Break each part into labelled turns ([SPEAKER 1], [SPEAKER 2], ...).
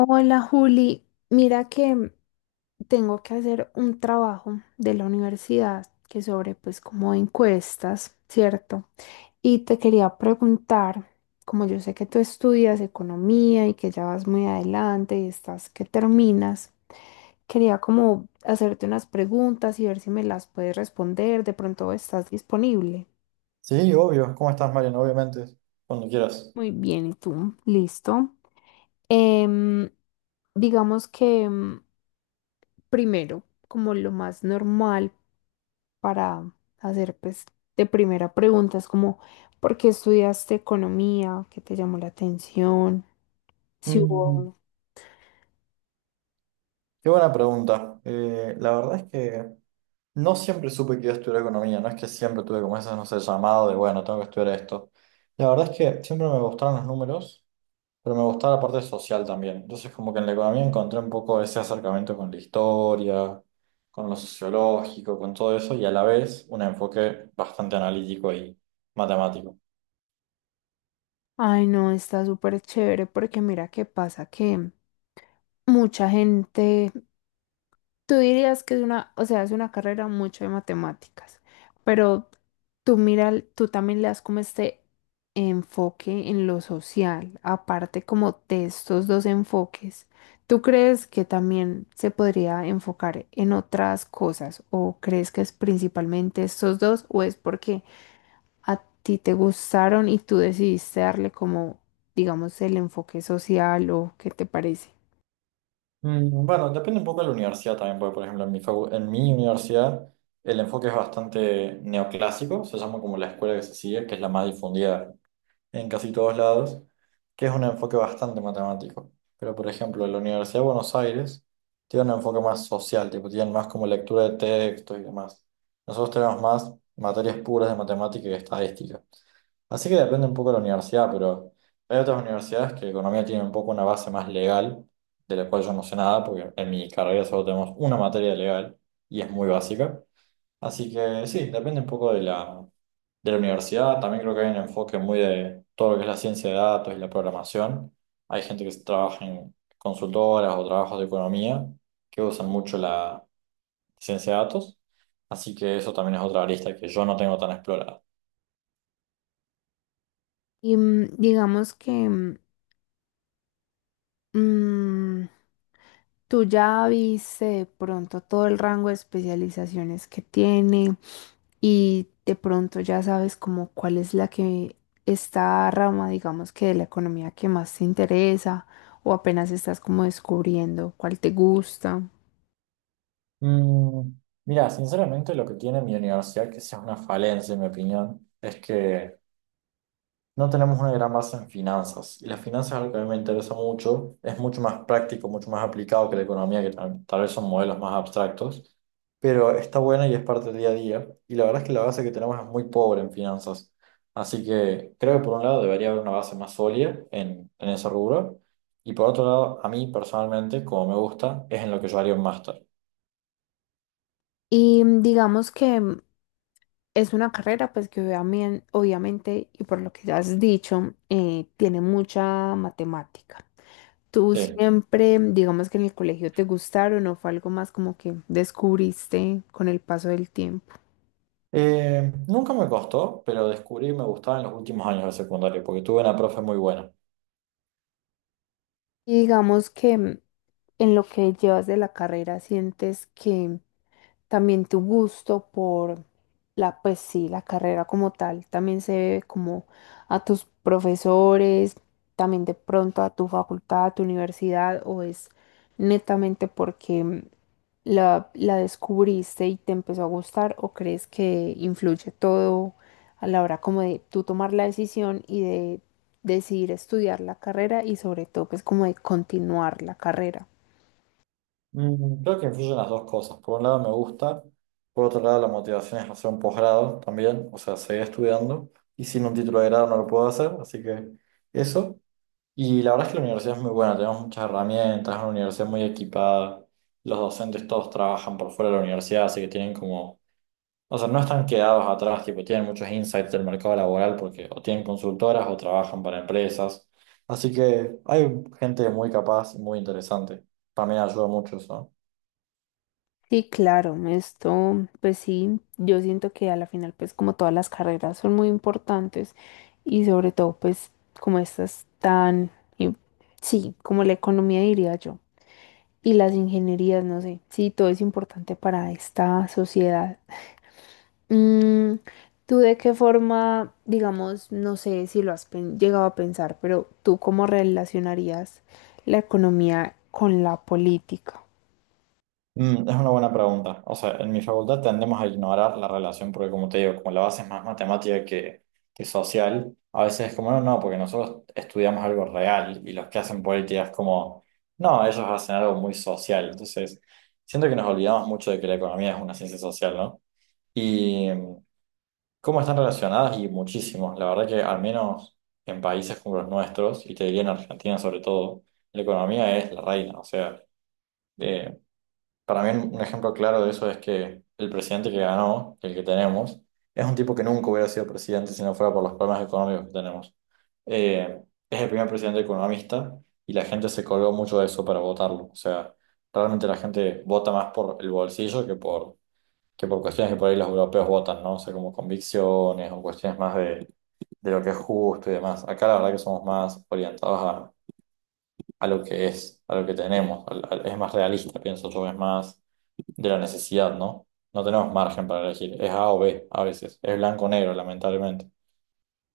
[SPEAKER 1] Hola Juli, mira que tengo que hacer un trabajo de la universidad que sobre pues como encuestas, ¿cierto? Y te quería preguntar, como yo sé que tú estudias economía y que ya vas muy adelante y estás que terminas, quería como hacerte unas preguntas y ver si me las puedes responder, de pronto estás disponible.
[SPEAKER 2] Sí, obvio. ¿Cómo estás, Mariano? Obviamente, cuando quieras.
[SPEAKER 1] Muy bien, ¿y tú? ¿Listo? Em, digamos que primero, como lo más normal para hacer, pues, de primera pregunta, es como, ¿por qué estudiaste economía? ¿Qué te llamó la atención? Si
[SPEAKER 2] Mm,
[SPEAKER 1] hubo...
[SPEAKER 2] qué buena pregunta. La verdad es que no siempre supe que iba a estudiar economía. No es que siempre tuve como ese, no sé, llamado de, bueno, tengo que estudiar esto. La verdad es que siempre me gustaron los números, pero me gustaba la parte social también. Entonces, como que en la economía encontré un poco ese acercamiento con la historia, con lo sociológico, con todo eso, y a la vez un enfoque bastante analítico y matemático.
[SPEAKER 1] Ay, no, está súper chévere porque mira qué pasa que mucha gente. Tú dirías que es una, o sea, es una carrera mucho de matemáticas, pero tú mira, tú también le das como este enfoque en lo social, aparte como de estos dos enfoques. ¿Tú crees que también se podría enfocar en otras cosas o crees que es principalmente estos dos o es porque a ti te gustaron y tú decidiste darle como, digamos, el enfoque social o qué te parece?
[SPEAKER 2] Bueno, depende un poco de la universidad también, porque por ejemplo en mi, en mi universidad el enfoque es bastante neoclásico, se llama como la escuela que se sigue, que es la más difundida en casi todos lados, que es un enfoque bastante matemático. Pero por ejemplo en la Universidad de Buenos Aires tiene un enfoque más social, tipo tienen más como lectura de textos y demás. Nosotros tenemos más materias puras de matemática y estadística. Así que depende un poco de la universidad, pero hay otras universidades que economía tiene un poco una base más legal, de la cual yo no sé nada, porque en mi carrera solo tenemos una materia legal y es muy básica. Así que sí, depende un poco de la universidad. También creo que hay un enfoque muy de todo lo que es la ciencia de datos y la programación. Hay gente que trabaja en consultoras o trabajos de economía que usan mucho la ciencia de datos. Así que eso también es otra arista que yo no tengo tan explorada.
[SPEAKER 1] Y digamos que... Mm, tú ya viste de pronto todo el rango de especializaciones que tiene y de pronto ya sabes como cuál es la que, esta rama, digamos que de la economía que más te interesa o apenas estás como descubriendo cuál te gusta.
[SPEAKER 2] Mm, mira, sinceramente lo que tiene mi universidad, que sea una falencia en mi opinión, es que no tenemos una gran base en finanzas. Y las finanzas es algo que a mí me interesa mucho, es mucho más práctico, mucho más aplicado que la economía, que tal vez son modelos más abstractos, pero está buena y es parte del día a día. Y la verdad es que la base que tenemos es muy pobre en finanzas. Así que creo que por un lado debería haber una base más sólida en ese rubro. Y por otro lado, a mí personalmente, como me gusta, es en lo que yo haría un máster.
[SPEAKER 1] Y digamos que es una carrera pues que obviamente y por lo que ya has dicho, tiene mucha matemática. ¿Tú
[SPEAKER 2] Sí.
[SPEAKER 1] siempre, digamos que en el colegio te gustaron o fue algo más como que descubriste con el paso del tiempo?
[SPEAKER 2] Nunca me costó, pero descubrí que me gustaba en los últimos años de secundaria, porque tuve una profe muy buena.
[SPEAKER 1] Y digamos que en lo que llevas de la carrera sientes que también tu gusto por la, pues sí, la carrera como tal, también se debe como a tus profesores, también de pronto a tu facultad, a tu universidad, o es netamente porque la descubriste y te empezó a gustar, o crees que influye todo a la hora como de tú tomar la decisión y de decidir estudiar la carrera y sobre todo pues como de continuar la carrera.
[SPEAKER 2] Creo que influyen las dos cosas. Por un lado me gusta, por otro lado la motivación es hacer un posgrado también, o sea, seguir estudiando, y sin un título de grado no lo puedo hacer, así que eso. Y la verdad es que la universidad es muy buena, tenemos muchas herramientas, es una universidad muy equipada, los docentes todos trabajan por fuera de la universidad, así que tienen como. O sea, no están quedados atrás, tipo, tienen muchos insights del mercado laboral porque o tienen consultoras o trabajan para empresas. Así que hay gente muy capaz y muy interesante. También ayuda mucho eso.
[SPEAKER 1] Sí, claro, esto, pues sí, yo siento que a la final, pues como todas las carreras son muy importantes y sobre todo, pues como estas tan, y- sí, como la economía diría yo, y las ingenierías, no sé, sí, todo es importante para esta sociedad. Mm, ¿Tú de qué forma, digamos, no sé si lo has llegado a pensar, pero tú cómo relacionarías la economía con la política?
[SPEAKER 2] Es una buena pregunta. O sea, en mi facultad tendemos a ignorar la relación porque, como te digo, como la base es más matemática que social, a veces es como, no, no, porque nosotros estudiamos algo real y los que hacen política es como, no, ellos hacen algo muy social. Entonces, siento que nos olvidamos mucho de que la economía es una ciencia social, ¿no? Y cómo están relacionadas y muchísimos. La verdad que al menos en países como los nuestros, y te diría en Argentina sobre todo, la economía es la reina. O sea, eh, para mí un ejemplo claro de eso es que el presidente que ganó, el que tenemos, es un tipo que nunca hubiera sido presidente si no fuera por los problemas económicos que tenemos. Eh, es el primer presidente economista y la gente se colgó mucho de eso para votarlo. O sea, realmente la gente vota más por el bolsillo que por cuestiones que por ahí los europeos votan, ¿no? O sea, como convicciones o cuestiones más de lo que es justo y demás. Acá la verdad que somos más orientados a lo que es, a lo que tenemos. Es más realista, pienso yo, es más de la necesidad, ¿no? No tenemos margen para elegir, es A o B a veces, es blanco o negro, lamentablemente.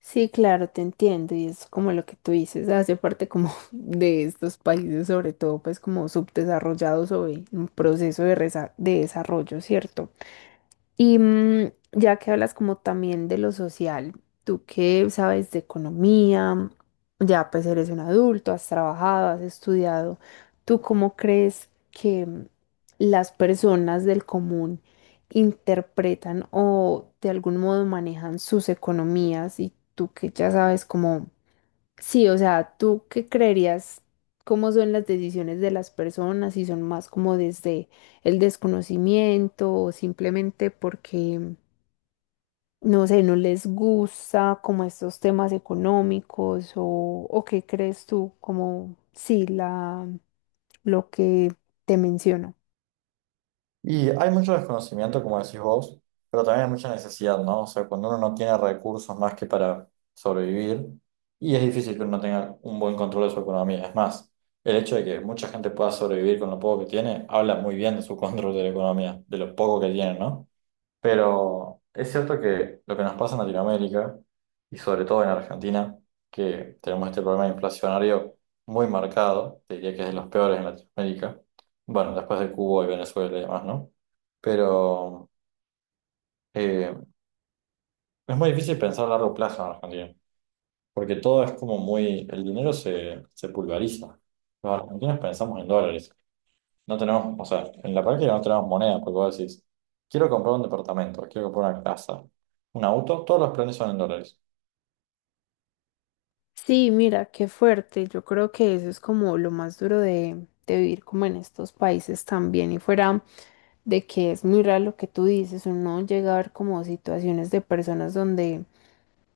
[SPEAKER 1] Sí, claro, te entiendo y es como lo que tú dices, hace parte como de estos países, sobre todo pues como subdesarrollados o en un proceso de, de desarrollo, ¿cierto? Y ya que hablas como también de lo social, tú que sabes de economía, ya pues eres un adulto, has trabajado, has estudiado, ¿tú cómo crees que las personas del común interpretan o de algún modo manejan sus economías y tú que ya sabes cómo? Sí, o sea, ¿tú qué creerías? ¿Cómo son las decisiones de las personas? Si son más como desde el desconocimiento o simplemente porque, no sé, no les gusta como estos temas económicos o qué crees tú como, sí, la, lo que te menciono.
[SPEAKER 2] Y hay mucho desconocimiento, como decís vos, pero también hay mucha necesidad, ¿no? O sea, cuando uno no tiene recursos más que para sobrevivir, y es difícil que uno tenga un buen control de su economía. Es más, el hecho de que mucha gente pueda sobrevivir con lo poco que tiene, habla muy bien de su control de la economía, de lo poco que tiene, ¿no? Pero es cierto que lo que nos pasa en Latinoamérica, y sobre todo en Argentina, que tenemos este problema inflacionario muy marcado, te diría que es de los peores en Latinoamérica, bueno, después de Cuba y Venezuela y demás, ¿no? Pero eh, es muy difícil pensar a largo plazo en Argentina, porque todo es como muy, el dinero se pulveriza. Los argentinos pensamos en dólares. No tenemos, o sea, en la práctica no tenemos moneda, porque vos decís, quiero comprar un departamento, quiero comprar una casa, un auto, todos los planes son en dólares.
[SPEAKER 1] Sí, mira, qué fuerte. Yo creo que eso es como lo más duro de vivir como en estos países también. Y fuera de que es muy raro lo que tú dices, uno llega a ver como situaciones de personas donde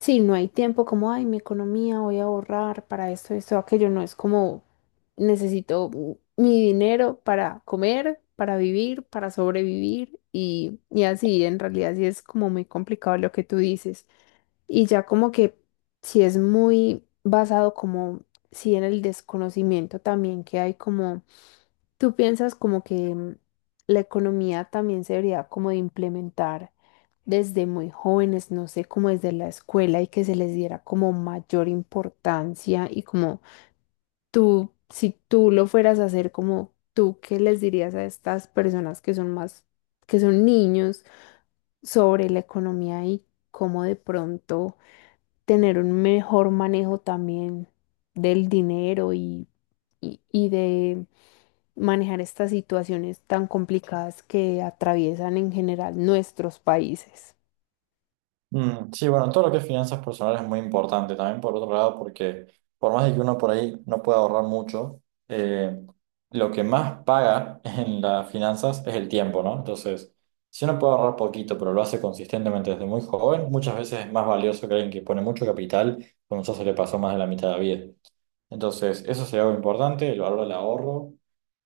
[SPEAKER 1] sí, no hay tiempo, como, ay, mi economía, voy a ahorrar para esto, esto, aquello. No es como necesito mi dinero para comer, para vivir, para sobrevivir y así. En realidad sí es como muy complicado lo que tú dices. Y ya como que si es muy basado como, si en el desconocimiento también que hay como, tú piensas como que la economía también se debería como de implementar desde muy jóvenes, no sé, como desde la escuela y que se les diera como mayor importancia y como tú, si tú lo fueras a hacer como tú, ¿qué les dirías a estas personas que son más, que son niños sobre la economía y cómo de pronto tener un mejor manejo también del dinero y de manejar estas situaciones tan complicadas que atraviesan en general nuestros países?
[SPEAKER 2] Sí, bueno, todo lo que es finanzas personales es muy importante también, por otro lado, porque por más de que uno por ahí no pueda ahorrar mucho, eh, lo que más paga en las finanzas es el tiempo, ¿no? Entonces, si uno puede ahorrar poquito, pero lo hace consistentemente desde muy joven, muchas veces es más valioso que alguien que pone mucho capital, cuando ya se le pasó más de la mitad de la vida. Entonces, eso sería algo importante, el valor del ahorro,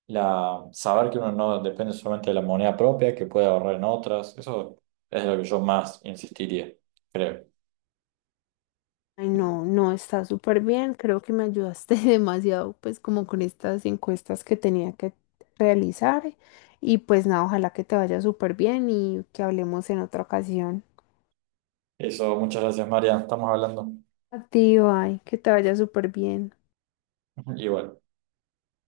[SPEAKER 2] la, saber que uno no depende solamente de la moneda propia, que puede ahorrar en otras, eso es lo que yo más insistiría, creo.
[SPEAKER 1] Ay, no, no está súper bien. Creo que me ayudaste demasiado, pues como con estas encuestas que tenía que realizar. Y pues nada, ojalá que te vaya súper bien y que hablemos en otra ocasión.
[SPEAKER 2] Eso, muchas gracias, María, estamos hablando.
[SPEAKER 1] A ti, ay, que te vaya súper bien.
[SPEAKER 2] Igual.